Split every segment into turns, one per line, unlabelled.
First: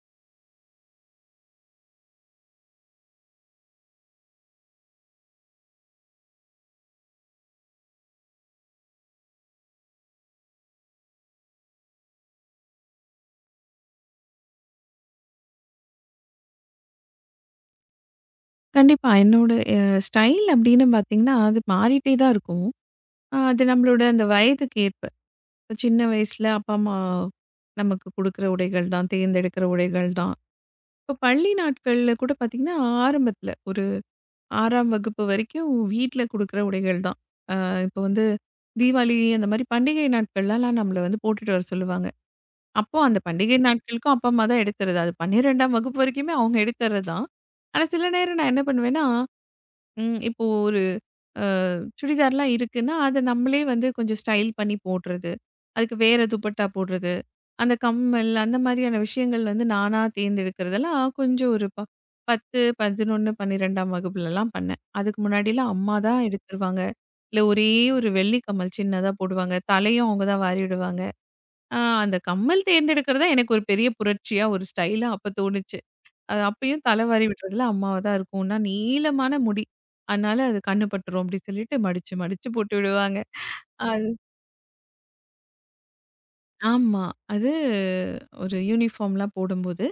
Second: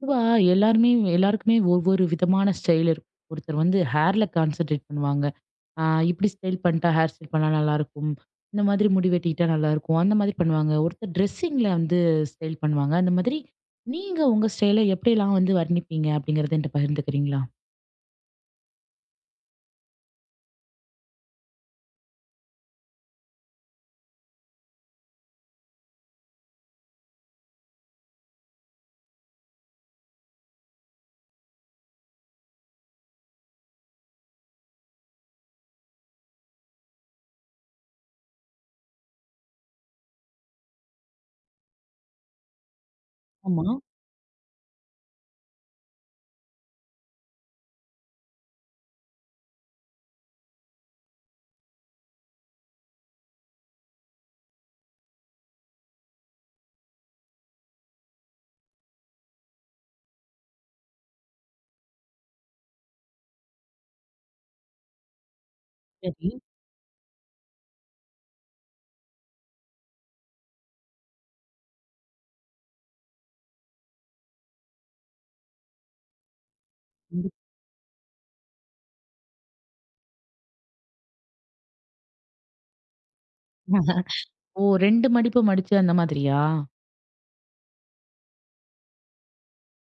பொதுவா எல்லாருமே எல்லாருக்குமே ஒவ்வொரு விதமான ஸ்டைல் இருக்கும். ஒருத்தர் வந்து ஹேர்ல கான்சென்ட்ரேட் பண்ணுவாங்க. ஆ இப்படி ஸ்டைல் பண்ணிட்டா ஹேர் ஸ்டைல் பண்ணா நல்லா இருக்கும். இந்த மாதிரி முடி வெட்டிட்டா நல்லா இருக்கும். அந்த மாதிரி பண்ணுவாங்க. ஒருத்தர் ட்ரெஸ்ஸிங்ல வந்து ஸ்டைல் பண்ணுவாங்க. அந்த மாதிரி நீங்க உங்க ஸ்டைல எப்படிலாம் வந்து வர்ணிப்பீங்க அப்படிங்கறத என்கிட்ட பகிர்ந்துக்கிறீங்களா?
கண்டிப்பா. என்னோட ஸ்டைல் அப்படின்னு பார்த்தீங்கன்னா, அது மாறிட்டே தான் இருக்கும். அது நம்மளோட அந்த வயதுக்கு ஏற்ப. இப்ப சின்ன வயசுல அப்பா, அம்மா நமக்கு குடுக்குற உடைகள் தான், தேர்ந்தெடுக்கிற உடைகள் தான். இப்ப பள்ளி நாட்கள்ல கூட பார்த்தீங்கன்னா, ஆரம்பத்துல ஒரு 6ஆம் வகுப்பு வரைக்கும் வீட்ல குடுக்குற உடைகள் தான். இப்ப வந்து தீபாவளி அந்த மாரி பண்டிகை நாட்கள்லலாம் நம்மள வந்து போட்டுட்டு வர சொல்லுவாங்க. அப்போ அந்த பண்டிகை
ஆமா.
நாட்களுக்கும் அப்பா, அம்மா தான் எடுத்தர்றது. அது 12ஆம் வகுப்பு வரைக்குமே அவங்க எடுத்தர்றது தான். ஆனா, சில நேரம் நான் என்ன பண்ணுவேன்னா, இப்போ ஒரு சுடிதார்லாம் இருக்குன்னா, அத நம்மளே வந்து கொஞ்சம் ஸ்டைல் பண்ணி போடுறது. அதுக்கு வேற துப்பட்டா போடுறது. அந்த கம்மல், அந்த மாரியான விஷயங்கள் வந்து நானா தேர்ந்தெடுக்கிறதெல்லாம் கொஞ்சம் ஒரு 10, 11, 12ஆம் வகுப்புலலாம் பண்ணேன். அதுக்கு முன்னாடிலாம் அம்மா தான்
சரி.
எடுத்துருவாங்க. இல்ல ஒரே ஒரு வெள்ளி கம்மல் சின்னதா போடுவாங்க. தலையும் அவங்க தான் வாரி விடுவாங்க. அ அந்த கம்மல் தேர்ந்தெடுக்கிறது தான் எனக்கு ஒரு பெரிய புரட்சியா, ஒரு ஸ்டைலா அப்ப தோணுச்சு. அது அப்பயும் தலை வாரி
கண்டிப்பா.
விடுறதுல அம்மாவா தான் இருக்கும். நான் நீளமான முடி. அதனால அது கண்ணு பட்டுரும் அப்டி சொல்லிட்டு மடிச்சு, மடிச்சு போட்டு விடுவாங்க. அது
ஓ! 2 மடிப்பு மடிச்சு அந்த மாதிரியா?
ஆமா. அது ஒரு யூனிஃபார்ம்லாம் போடும்போது.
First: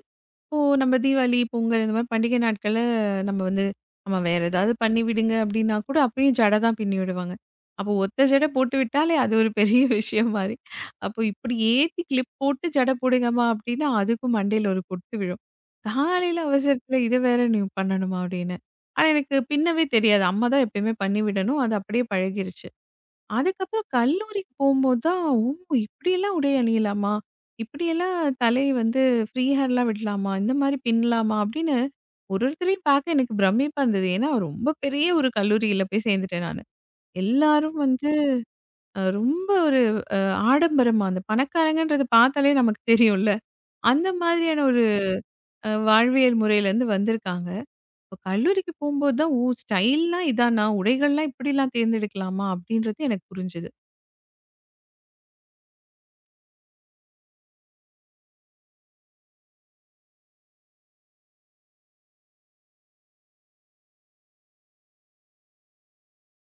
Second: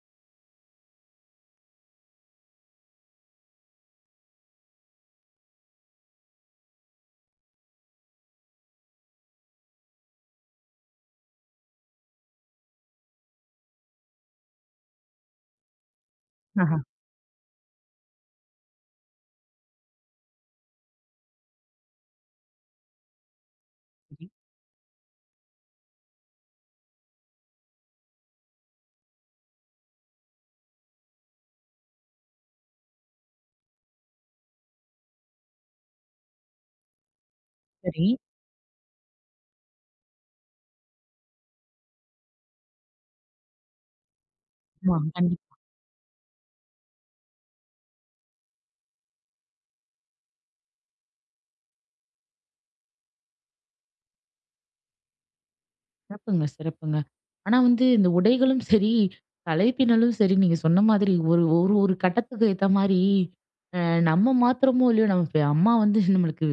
இப்போ நம்ம தீபாவளி, பொங்கல் இந்த மாரி பண்டிகை நாட்கள்ல நம்ம வந்து, "ஆமா வேற ஏதாவது பண்ணி விடுங்க." அப்படின்னா கூட அப்பயும் ஜடை தான் பின்னி விடுவாங்க. அப்போ ஒத்த ஜடை போட்டு விட்டாலே அது ஒரு பெரிய விஷயம் மாரி. அப்போ இப்படி ஏத்தி கிளிப் போட்டு ஜடை போடுங்கம்மா அப்படின்னா, அதுக்கும் மண்டையில ஒரு கொட்டு விழும். காலையில
ஆஹா.
அவசரத்துல இத வேற நீ பண்ணணுமா அப்படின்னு. ஆனா எனக்கு பின்னவே தெரியாது. அம்மா தான் எப்பயுமே பண்ணி விடணும். அது அப்படியே பழகிருச்சு. அதுக்கப்புறம்
சரி,
கல்லூரிக்கு போம்போது தான், ஓ! இப்படியெல்லாம் உடை அணியலாமா? இப்படியெல்லாம் தலை வந்து ஃப்ரீ ஹேர்லாம் விடலாமா? இந்த மாரி பின்னலாமா? அப்படின்னு ஒருத்தரையும் பார்க்க எனக்கு பிரமிப்பா இருந்தது. ஏன்னா, ரொம்ப பெரிய ஒரு கல்லூரியில போய் சேர்ந்துட்டேன் நானு. எல்லாரும்
சரி.
வந்து ரொம்ப ஒரு ஆடம்பரமா, அந்த பணக்காரங்கன்றத பார்த்தாலே நமக்கு தெரியும்ல. அந்த மாதிரியான ஒரு
ஆமா. கண்டிப்பா.
வாழ்வியல் முறையிலேருந்து வந்திருக்காங்க. இப்ப கல்லூரிக்கு போம்போது தான், ஓ! ஸ்டைல்னா இதானா? உடைகள்லாம் இப்படிலாம் தேர்ந்தெடுக்கலாமா? அப்படின்றது எனக்கு புரிஞ்சது.
சிறப்புங்க, சிறப்புங்க. ஆனா வந்து இந்த உடைகளும் சரி, தலைப்பினலும் சரி, நீங்க சொன்ன மாதிரி ஒரு ஒரு ஒரு கட்டத்துக்கு ஏத்த மாரி, அ நம்ம மாத்துறோமோ இல்லையோ, நம்ம அம்மா வந்து நம்மளுக்கு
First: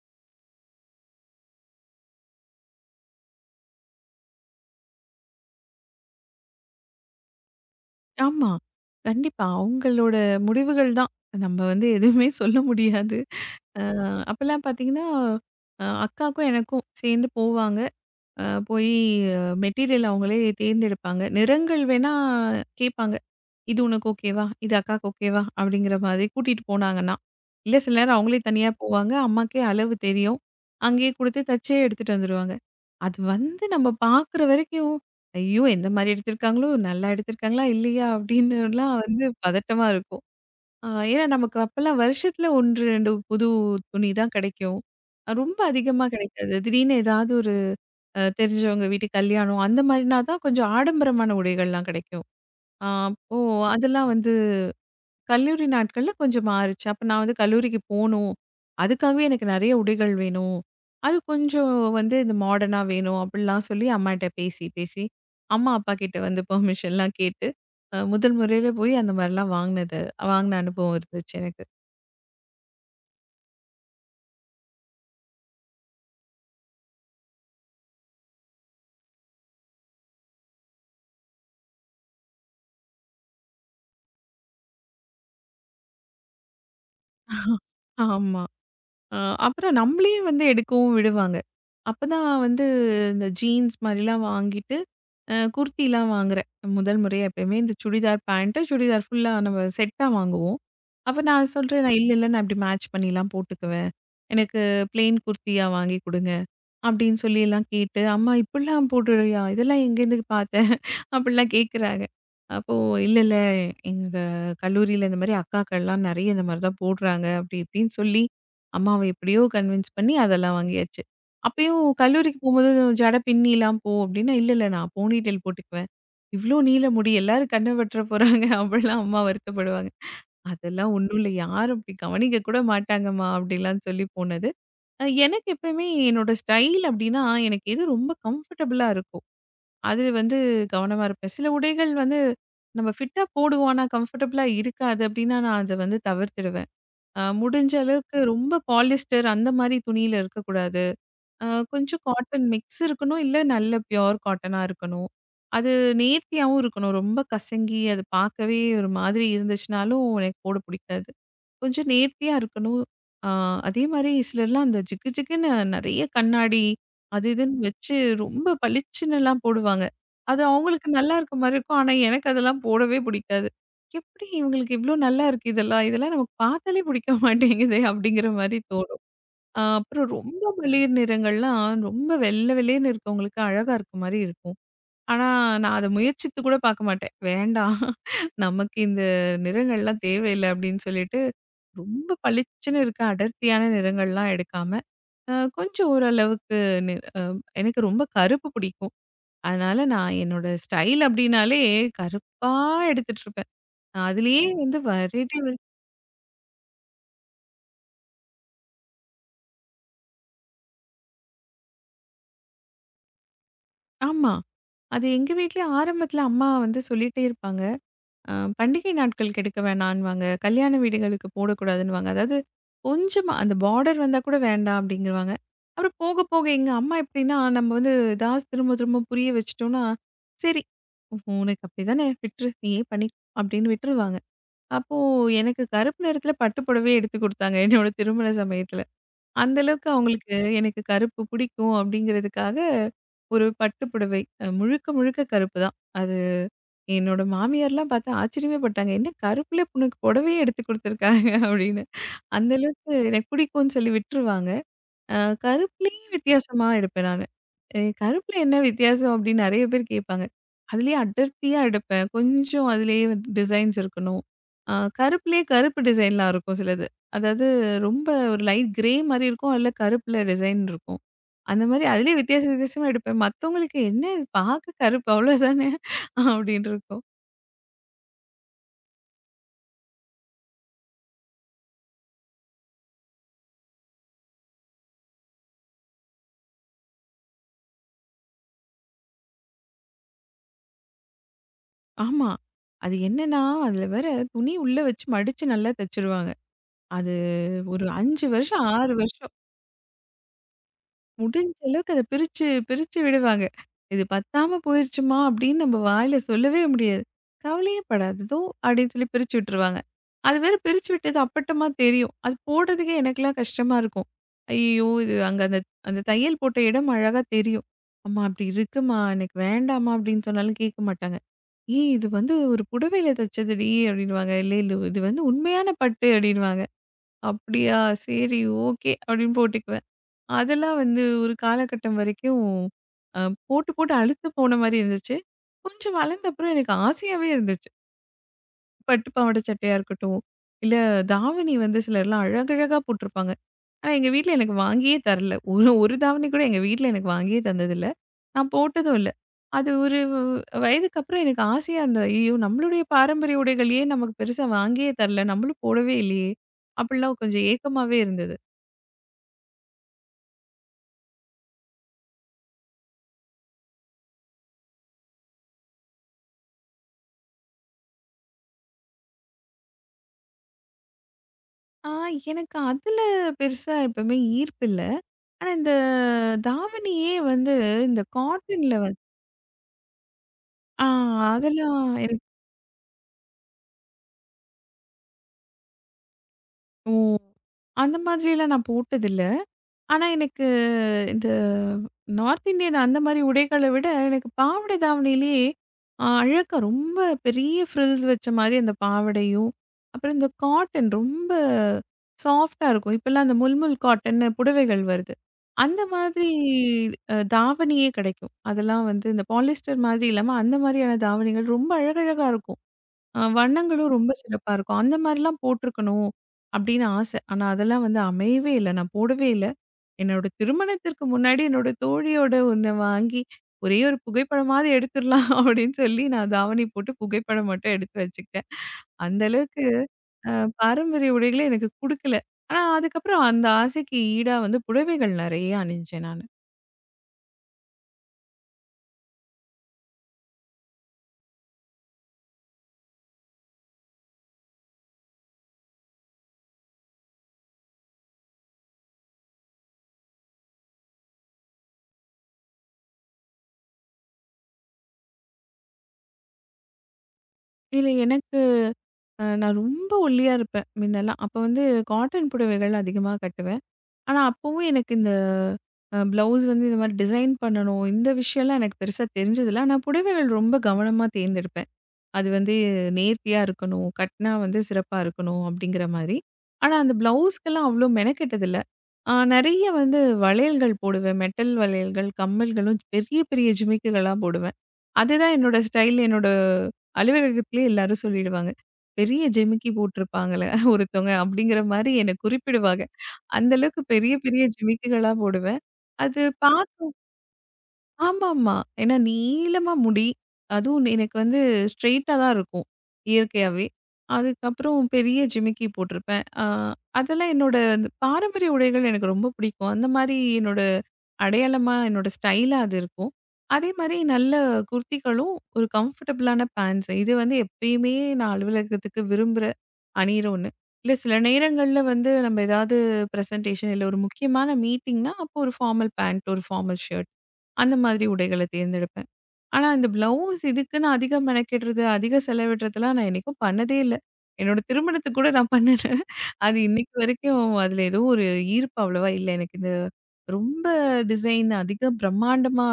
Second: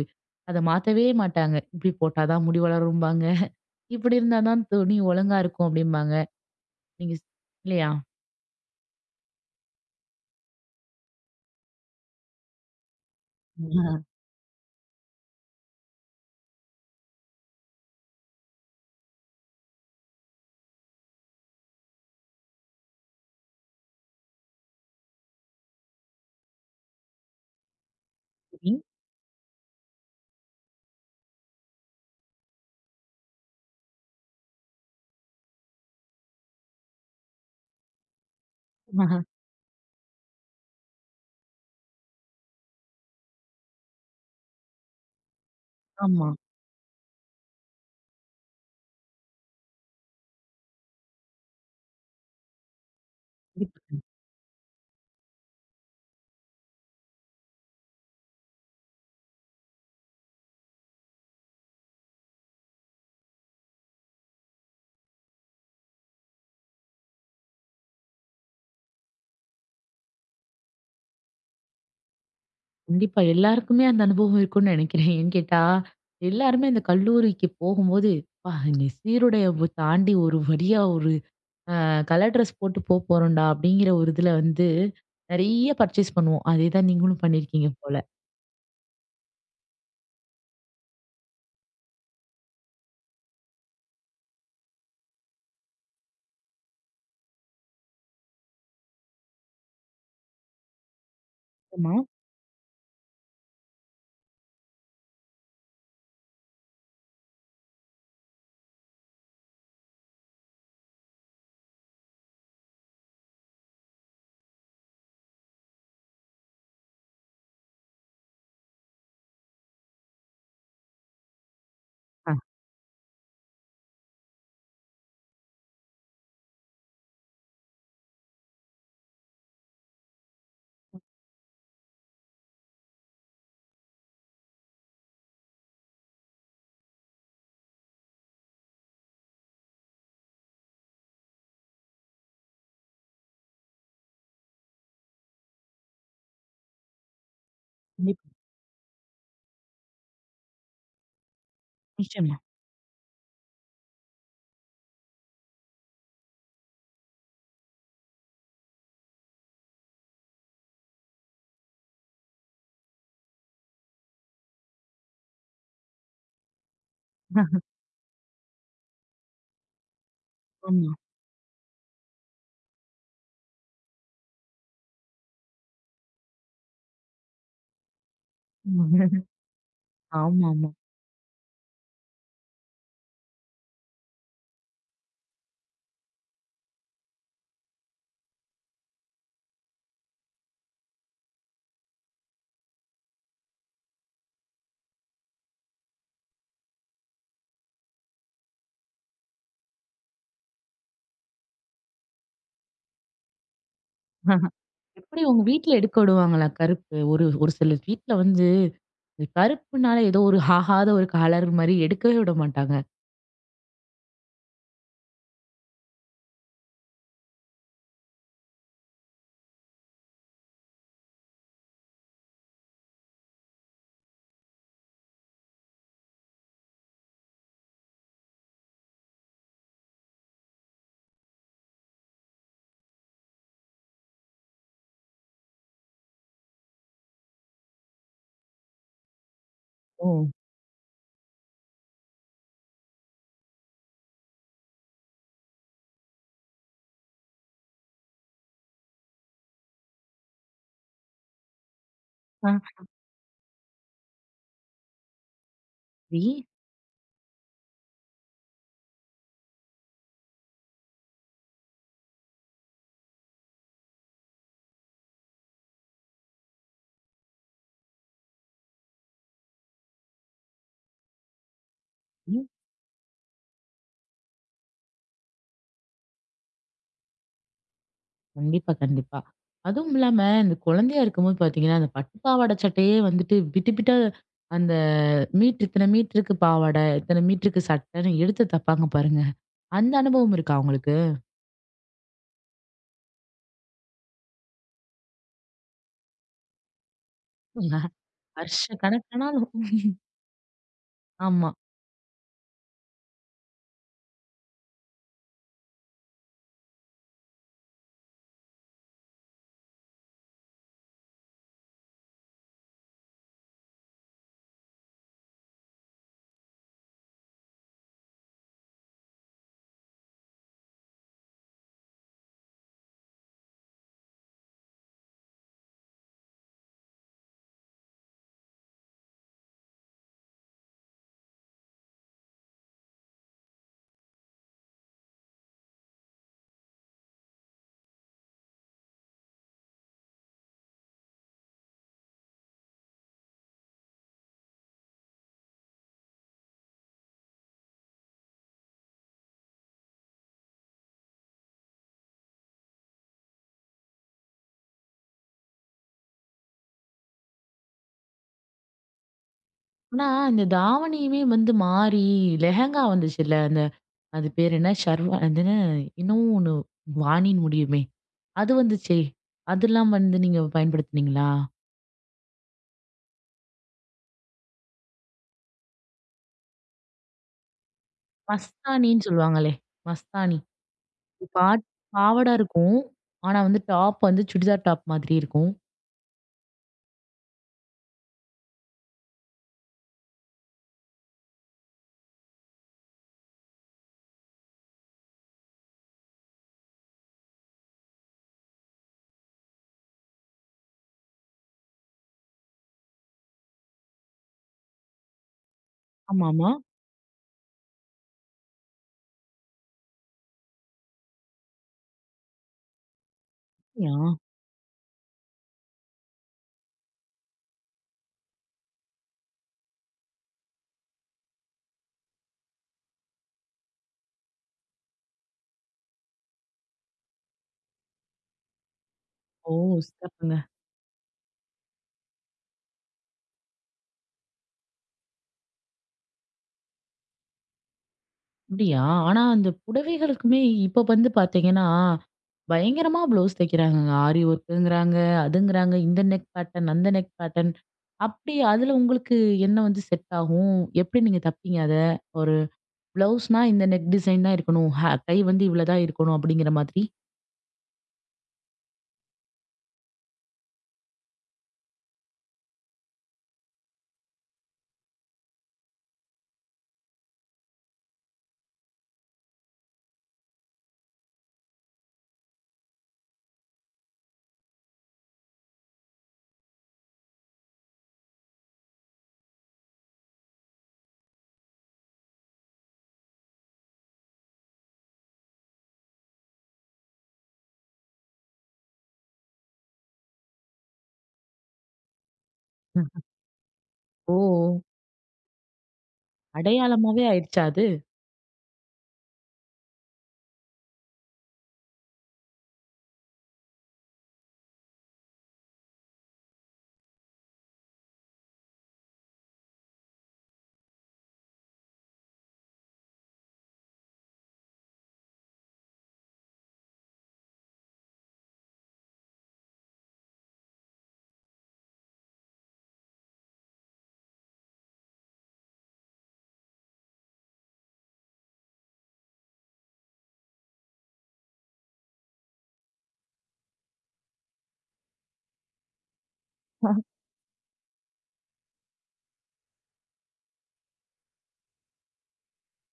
அத மாத்தவே மாட்டாங்க. "இப்படி போட்டா தான் முடி வளரும்பாங்க. இப்படி இருந்தா தான் துணி ஒழுங்கா இருக்கும்" அப்படிம்பாங்க. நீங்க ஸ் இல்லையா?
ஆமா. கண்டிப்பா. அவங்களோட முடிவுகள் தான். நம்ம வந்து எதுவுமே சொல்ல முடியாது. அ
ஆஹா,
அப்பலாம் பார்த்தீங்கன்னா, அக்காக்கும் எனக்கும் சேர்ந்து போவாங்க. போய் மெட்டீரியல் அவங்களே தேர்ந்தெடுப்பாங்க. நிறங்கள் வேணா கேட்பாங்க. "இது உனக்கு ஓகேவா? இது அக்காக்கு ஓகேவா?" அப்படிங்கிற மாதிரி கூட்டிட்டு போனாங்கன்னா. இல்ல சில நேரம் அவங்களே தனியா
சரி.
போவாங்க. அம்மாக்கே அளவு தெரியும். அங்கேயே குடுத்து தச்சே எடுத்துட்டு வந்துருவாங்க. அது வந்து நம்ம பார்க்குற வரைக்கும், "ஐயோ! எந்த மாரி எடுத்திருக்காங்களோ? நல்லா எடுத்திருக்காங்களா? இல்லையா?" அப்படின்னுலாம்
ஆஹா,
வந்து பதட்டமா இருக்கும். அ ஏன்னா நமக்கு அப்பலாம் வருஷத்துல 1, 2 புது துணி தான் கிடைக்கும். ரொம்ப அதிகமா
ஆமா.
கிடைக்காது. திடீர்னு ஏதாவது ஒரு தெரிஞ்சவங்க வீட்டு கல்யாணம் அந்த மாரினா தான் கொஞ்சம் ஆடம்பரமான உடைகள்லாம் கிடைக்கும். அப்போ
கண்டிப்பா,
அதெல்லாம் வந்து கல்லூரி நாட்கள்ல கொஞ்சம் மாறுச்சு. அப்ப நான் வந்து கல்லூரிக்கு போணும். அதுக்காகவே எனக்கு நெறைய உடைகள் வேணும். அது கொஞ்சம் வந்து இந்த மாடர்னா வேணும் அப்டிலாம் சொல்லி அம்மாட்ட பேசி, பேசி அம்மா, அப்பா கிட்ட வந்து பெர்மிஷன்லாம் கேட்டு முதல் முறையில போய் அந்த மாரிலாம் வாங்கினது வாங்கின அனுபவம் இருந்துச்சு எனக்கு.
கண்டிப்பா. எல்லாருக்குமே அந்த அனுபவம் இருக்கும்னு நினைக்கிறேன். ஏன்னு கேட்டா, எல்லாருமே அந்த கல்லூரிக்கு போகும்போது, "அப்பா! இந்த சீருடைய தாண்டி ஒரு வழியா ஒரு கலர் ட்ரெஸ் போட்டு போறோம்டா அப்படிங்கிற ஒரு இதுல வந்து நிறைய பர்ச்சேஸ் பண்ணுவோம். அதே தான் நீங்களும் பண்ணியிருக்கீங்க போல.
ஆமா. அ அப்புறம் நம்மளயே வந்து எடுக்கவும் விடுவாங்க. அப்பதான் வந்து இந்த ஜீன்ஸ் மாரிலாம் வாங்கிட்டு, குர்திலாம் வாங்குறேன். முதல் முறையா எப்பயுமே இந்த சுடிதார் பேண்ட்டு, சுடிதார் ஃபுல்லா நம்ம செட்டா வாங்குவோம். அப்ப நான் சொல்றேன்,
ஆமா.
"நான் இல்ல, இல்ல நான் இப்படி மேட்ச் பண்ணிலாம் போட்டுக்குவேன். எனக்கு பிளெயின் குர்தியா வாங்கி குடுங்க." அப்படின்னு சொல்லிலாம் கேட்டு, "அம்மா இப்படிலாம் போடுறியா? இதெல்லாம் எங்கேருந்து பார்த்த?" அப்படிலாம் கேட்குறாங்க. அப்போ "இல்ல, இல்ல எங்க கல்லூரியில இந்த மாரி அக்காக்கள்லாம் நெறைய இந்த மாரி தான் போடுறாங்க." அப்படி இப்படின்னு சொல்லி, அம்மாவ எப்படியோ கன்வின்ஸ் பண்ணி அதெல்லாம் வாங்கியாச்சு. அப்பயும்
ஆ.
கல்லூரிக்கு போம்போது "ஜட பின்னிலாம் போ" அப்படின்னா, "இல்ல, இல்ல நான் போனிடெயில் போட்டுக்குவேன்." "இவ்ளோ நீள முடி எல்லாரும் கண்ண வெட்டற போறாங்க." அப்படிலாம் அம்மா வருத்தப்படுவாங்க. "அதெல்லாம் ஒண்ணும் இல்ல. யாரும் அப்படி கவனிக்க கூட மாட்டாங்கம்மா." அப்படிலாம் சொல்லி போனது. எனக்கு எப்பயுமே என்னோட ஸ்டைல் அப்படின்னா, எனக்கு எது ரொம்ப கம்ஃபர்டபுளா இருக்கோ அது வந்து கவனமா இருப்பேன். சில உடைகள் வந்து நம்ம ஃபிட்டா போடுவோம். ஆனா, கம்ஃபர்டபுளா இருக்காது அப்படின்னா, நான் அத வந்து தவிர்த்துடுவேன். முடிஞ்ச அளவுக்கு
கண்டிப்பா.
ரொம்ப பாலிஸ்டர் அந்த மாரி துணியில இருக்கக்கூடாது. அ கொஞ்சம்
நிச்சயமா.
காட்டன் மிக்ஸ் இருக்கணும். இல்ல நல்ல பியூர் காட்டனா இருக்கணும். அது நேர்த்தியாவும் இருக்கணும். ரொம்ப கசங்கி அது பார்க்கவே ஒரு மாதிரி இருந்துச்சுனாலும் எனக்கு போட பிடிக்காது. கொஞ்சம் நேர்த்தியா இருக்கணும். ஆ அதே மாரி சிலர்லாம் அந்த ஜிகு ஜிகுன்னு நெறைய கண்ணாடி, அது இதுன்னு வச்சு ரொம்ப பளிச்சுன்னுலாம் போடுவாங்க. அது அவங்களுக்கு
ஆமா.
நல்லா இருக்க மாரி இருக்கும். ஆனா, எனக்கு அதெல்லாம் போடவே பிடிக்காது. "எப்படி இவங்களுக்கு இவ்ளோ நல்லா இருக்கு இதெல்லாம்? இதெல்லாம் நமக்கு பார்த்தாலே பிடிக்க மாட்டேங்குதே!" அப்படிங்கிற மாரி தோணும். அப்புறம் ரொம்ப
ஆமாமா.
வெளிர் நிறங்கள்லாம் ரொம்ப வெள்ள வெள்ளேன்னு இருக்கவங்களுக்கு அழகா இருக்க மாரி இருக்கும். ஆனா, நான் அத முயற்சித்து கூட பாக்க மாட்டேன். வேண்டாம் நமக்கு இந்த நிறங்கள்லாம் தேவையில்ல அப்படின்னு சொல்லிட்டு, ரொம்ப பளிச்சுன்னு இருக்க அடர்த்தியான நிறங்கள்லாம் எடுக்காம, கொஞ்சம் ஓரளவுக்கு நி அ எனக்கு ரொம்ப கருப்பு பிடிக்கும். அதனால நான் என்னோட ஸ்டைல் அப்படின்னாலே கருப்பா எடுத்துட்டு இருப்பேன். நான் அதுலயே வந்து
எப்படி
வெரைட்டி
உங்க வீட்ல எடுக்க விடுவாங்களா கருப்பு? ஒரு ஒரு சில வீட்ல வந்து கருப்புனால ஏதோ ஒரு ஆகாத ஒரு கலர் மாரி எடுக்கவே விட மாட்டாங்க.
ஆமா. அது எங்க வீட்லயும் ஆரம்பத்துல அம்மா வந்து சொல்லிட்டே இருப்பாங்க. அ பண்டிகை நாட்களுக்கு எடுக்க வேணான்னுவாங்க. கல்யாண வீடுகளுக்கு போடக்கூடாதுன்னுவாங்க. அதாவது கொஞ்சமா அந்த பார்டர் வந்தா கூட வேண்டாம் அப்டிங்கிறவாங்க. அப்புறம் போக, போக எங்க அம்மா எப்டின்னா, நம்ம வந்து ஏதாவது திரும்ப, திரும்ப புரிய வச்சுட்டோம்னா, சரி உனக்கு அப்டிதானே விட்ரு நீயே பண்ணிக்கோ அப்டின்னு விட்டுருவாங்க. அப்போ எனக்கு கருப்பு நிறத்துல பட்டு புடவையே எடுத்து குடுத்தாங்க என்னோட திருமண சமயத்துல. அந்த அளவுக்கு
ஓ!
அவங்களுக்கு எனக்கு கருப்பு பிடிக்கும் அப்டிங்கிறதுக்காக ஒரு பட்டு புடவை. முழுக்க, முழுக்க கருப்பு தான். அது என்னோட மாமியார்லாம் பாத்து ஆச்சரியமே பட்டாங்க. "என்ன கருப்புல உனக்கு புடவையே எடுத்து குடுத்துருக்காங்க" அப்படின்னு.
ஆ.
அந்த அளவுக்கு எனக்கு பிடிக்கும்னு சொல்லி விட்டுருவாங்க. அ கருப்புலயே
சரி.
வித்தியாசமா எடுப்பேன் நானு. கருப்புல என்ன வித்தியாசம் அப்படின்னு நெறைய பேர் கேட்பாங்க. அதுலயே அடர்த்தியா எடுப்பேன். கொஞ்சம் அதுலயே வந்து டிசைன்ஸ் இருக்கணும். அ கருப்புலயே கருப்பு டிசைன்லாம் இருக்கும் சிலது. அதாவது ரொம்ப ஒரு லைட் கிரே மாரி இருக்கும். அதுல கருப்புல டிசைன் இருக்கும். அந்த மாரி அதுலயே வித்தியாச
ம்.
வித்தியாசமா எடுப்பேன். மத்தவங்களுக்கு "என்ன இது பாக்க கருப்பு அவ்வளோதானே" அப்படின்னு இருக்கும்.
கண்டிப்பா, கண்டிப்பா. அதுவும் இல்லாம இந்த குழந்தையா இருக்கும்போது பார்த்தீங்கன்னா, அந்த பட்டு பாவாடை சட்டையே வந்துட்டு பிட்டு பிட்டா அந்த மீட்டர் இத்தன மீட்டருக்கு பாவாடை, இத்தன மீட்டருக்கு சட்டைன்னு எடுத்து தப்பாங்க பாருங்க. அந்த அனுபவம் இருக்கா உங்களுக்கு?
ஆமா. அது என்னன்னா, அதில வேற துணி உள்ள வச்சு மடிச்சு நல்லா தச்சுருவாங்க. அது ஒரு 5
வருஷ
வருஷம், 6 வருஷம்
கணக்கானாலும்
முடிஞ்ச
ஆமா.
அளவுக்கு அத பிரிச்சு, பிரிச்சு விடுவாங்க. இது பத்தாம போயிருச்சுமா அப்படின்னு நம்ம வாயில சொல்லவே முடியாது. கவலையே படாத இதோ அப்படின்னு சொல்லி பிரிச்சு விட்டுருவாங்க. அது வேற பிரிச்சு விட்டது அப்பட்டமா தெரியும். அது போடுறதுக்கே எனக்கெல்லாம் கஷ்டமா இருக்கும். ஐயய்யோ! இது அங்க அந்த அந்த தையல் போட்ட இடம் அழகா தெரியும். அம்மா அப்படி இருக்குமா, எனக்கு வேண்டாம்மா அப்படின்னு சொன்னாலும் கேட்க மாட்டாங்க. ஏய்! இது வந்து ஒரு புடவையில தச்சதுடி அப்டின்னுவாங்க. இல்ல, இல்ல இது வந்து உண்மையான பட்டு அப்டின்னுவாங்க. அப்டியா! சரி ஓகே அப்டின்னு போட்டுக்குவேன். அதெல்லாம் வந்து ஒரு காலகட்டம் வரைக்கும் அ போட்டு, போட்டு அலுத்து போன மாரி இருந்துச்சு. கொஞ்சம் வளர்ந்த அப்புறம் எனக்கு ஆசையாவே இருந்துச்சு. பட்டு பாவாடை சட்டையா இருக்கட்டும், இல்ல தாவணி வந்து சிலர்லாம் அழகழகா போட்டிருப்பாங்க. ஆனா, எங்க வீட்ல எனக்கு வாங்கியே தரல. ஒரு ஒரு தாவணி கூட எங்க வீட்ல எனக்கு வாங்கியே தந்ததில்ல. நான் போட்டதும் இல்ல. அது ஒரு வயதுக்கு அப்புறம் எனக்கு ஆசையா இருந்தது. ஐயோ! நம்மளுடைய பாரம்பரிய உடைகளையே நமக்கு பெருசா வாங்கியே தரல. நம்மளும் போடவே இல்லையே! அப்படிலாம் கொஞ்சம் ஏக்கமாவே இருந்தது.
ஆனா இந்த தாவணியுமே வந்து மாறி லெஹெங்கா வந்துச்சுல்ல. அது பேர் என்ன? ஷர்வா அது என்ன? இன்னமும் ஒண்ணு வாணின்னு முடியுமே. அது வந்துச்சே. அதெல்லாம் வந்து நீங்க பயன்படுத்துனீங்களா?
ஆ எனக்கு அதுல பெருசா எப்பவுமே ஈர்ப்பு இல்ல. ஆனா, இந்த தாவணியே வந்து இந்த காட்டன்ல வந்து
மஸ்தானின்னு சொல்லுவாங்களே. மஸ்தானி.
ஆ
பாட்
அதெல்லாம் எனக்கு
பாவாடை இருக்கும். ஆனா வந்து டாப் வந்து சுடிதார் டாப் மாதிரி இருக்கும்.
ஓ! அந்த மாதிரியெல்லாம் நான் போட்டதில்ல. ஆனா, எனக்கு இந்த நார்த் இந்தியன் அந்த மாரி உடைகள விட, எனக்கு பாவாடை தாவணியிலேயே அழகா ரொம்ப பெரிய ஃப்ரில்ஸ் வச்ச மாரி அந்த பாவாடையும், அப்புறம் இந்த காட்டன் ரொம்ப சாஃப்ட்டா இருக்கும். இப்பலாம் அந்த முல்முல் காட்டன்னு புடவைகள் வருது. அந்த மாதிரி
ஆமாமா.
தாவணியே கிடைக்கும். அதெல்லாம் வந்து இந்த பாலிஸ்டர் மாதிரி இல்லாம, அந்த மாதிரியான தாவணிகள் ரொம்ப அழகழகா இருக்கும். வண்ணங்களும்
அப்படியா?
ரொம்ப சிறப்பா இருக்கும். அந்த மாரிலாம் போட்டுருக்கணும் அப்படின்னு ஆசை. ஆனா, அதெல்லாம் வந்து அமையவே இல்ல. நான் போடவே இல்ல. என்னோட திருமணத்திற்கு முன்னாடி என்னோட தோழியோட ஒண்ண வாங்கி, ஒரே ஒரு புகைப்படமாவது எடுத்துரலாம் அப்டின்னு சொல்லி நான் தாவணி போட்டு புகைப்படம் மட்டும் எடுத்து வச்சுக்கிட்டேன். அந்த
ஓ!
அளவுக்கு அ
சிறப்புங்க.
பாரம்பரிய உடைகள எனக்கு குடுக்கல. ஆனா அதுக்கப்புறம் அந்த ஆசைக்கு ஈடா வந்து புடவைகள் நெறைய அணிஞ்சேன் நானு.
அப்படியா? ஆனா அந்த புடவைகளுக்குமே இப்ப வந்து பாத்தீங்கன்னா, பயங்கரமா ப்ளவுஸ் தைக்கிறாங்கங்க. ஆரி ஒர்க்குங்கிறாங்க, அதுங்கிறாங்க, இந்த நெக் பேட்டர்ன், அந்த நெக் பேட்டர்ன். அப்படி அதுல உங்களுக்கு என்ன வந்து செட் ஆகும்? எப்படி நீங்க தப்பீங்க அத? ஒரு ப்ளவுஸ்னா இந்த நெக் டிசைன் தான் இருக்கணும். கை வந்து இவ்வள தான் இருக்கணும் அப்படிங்கிற மாதிரி?
இதுல எனக்கு நான் ரொம்ப ஒல்லியா இருப்பேன் முன்னலாம். அப்ப வந்து காட்டன் புடவைகள் அதிகமா கட்டுவேன். ஆனா அப்பவும் எனக்கு இந்த ப்ளவுஸ் வந்து இந்த மாரி டிசைன் பண்ணணும், இந்த விஷயம்லாம் எனக்கு பெருசா தெரிஞ்சதில்ல. ஆனா புடவைகள் ரொம்ப கவனமா தேர்ந்தெடுப்பேன். அது வந்து நேர்த்தியா இருக்கணும். கட்னா வந்து சிறப்பா இருக்கணும் அப்படிங்கிற மாரி. ஆனா, அந்த ப்ளவுஸ்க்கெல்லாம் அவ்ளோ மெனக்கெட்டதில்ல. நெறைய வந்து வளையல்கள் போடுவேன். மெட்டல் வளையல்கள், கம்மல்களும் பெரிய பெரிய ஜிமிக்குகளா போடுவேன். அதுதான் என்னோட ஸ்டைல். என்னோட அலுவலகத்திலேயே எல்லாரும் சொல்லிடுவாங்க. பெரிய ஜிமிக்கி போட்டிருப்பாங்களே ஒருத்தவங்க அப்படிங்கிற மாரி என்ன குறிப்பிடுவாங்க.
ம்.
அந்த அளவுக்கு பெரிய பெரிய
ஓ!
ஜிமிக்குகளா போடுவேன். அது பா
அடையாளமாவே ஆயிடுச்சா அது?
ஆமாமா. ஏன்னா நீளமா முடி. அதுவும் எனக்கு வந்து ஸ்ட்ரெய்ட்டா தான் இருக்கும். இயற்கையாவே. அதுக்கப்புறம் பெரிய ஜிமிக்கி போட்டிருப்பேன். அதெல்லாம் என்னோட அந்த பாரம்பரிய உடைகள் எனக்கு ரொம்ப பிடிக்கும். அந்த மாரி என்னோட அடையாளமா, என்னோட ஸ்டைலா அது இருக்கும். அதே மாரி நல்ல குர்திகளும், ஒரு கம்ஃபர்டபுளான பேண்ட்ஸ். இது வந்து எப்பயுமே நான் அலுவலகத்துக்கு விரும்புற அணியிற ஒண்ணு. இல்ல சில நேரங்கள்ல வந்து நம்ம ஏதாவது பிரசன்டேஷன் இல்ல ஒரு முக்கியமான மீட்டிங்னா, அப்போ ஒரு ஃபார்மல் பேண்ட், ஒரு ஃபார்மல் ஷர்ட். அந்த மாதிரி உடைகள தேர்ந்தெடுப்பேன். ஆனா இந்த ப்ளவுஸ் இதுக்குன்னு அதிக மெனக்கெடுறது, அதிக செலவிடுறதெல்லாம் நான் என்னைக்கும் பண்ணதே இல்ல. என்னோட திருமணத்துக்கு கூட நான் பண்ணல. அது இன்னைக்கு வரைக்கும் அதுல ஏதோ ஒரு ஈர்ப்பு அவ்வளவா இல்ல. எனக்கு இந்த ரொம்ப டிசைன் அதிக பிரம்மாண்டமா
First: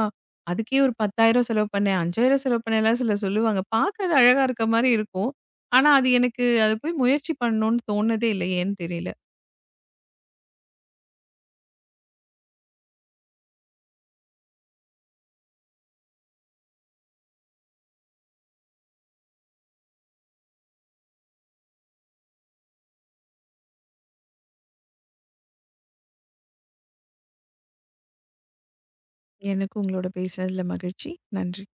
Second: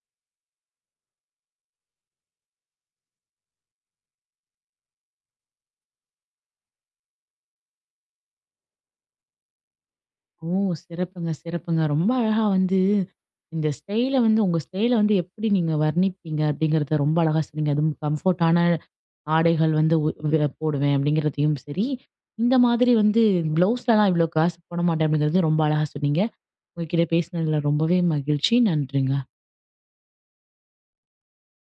அதுக்கே ஒரு 10,000 செலவு பண்ணேன், 5,000 செலவு பண்ணேன்லாம் சிலர் சொல்லுவாங்க. பார்க்க அது அழகா இருக்க மாரி இருக்கும். ஆனா அது எனக்கு அது போய் முயற்சி பண்ணணும்னு தோணுனதே இல்ல. ஏன்னு தெரியல.
ஓ! சிறப்புங்க, சிறப்புங்க. ரொம்ப அழகா வந்து இந்த ஸ்டைல வந்து உங்க ஸ்டைல வந்து எப்படி நீங்க வர்ணிப்பீங்க அப்படிங்கிறத ரொம்ப அழகா சொன்னீங்க. அதுவும் கம்ஃபோர்ட்டான ஆடைகள் வந்து உ வ போடுவேன் அப்படிங்கிறதையும் சரி, இந்த மாதிரி வந்து ப்ளவுஸ்லலாம் இவ்வளோ காசு போட மாட்டேன் அப்படிங்கிறது ரொம்ப அழகா சொன்னீங்க. உங்க கிட்ட பேசினதுல ரொம்பவே மகிழ்ச்சி. நன்றிங்க.
எனக்கு உங்களோட பேசினதுல மகிழ்ச்சி. நன்றி.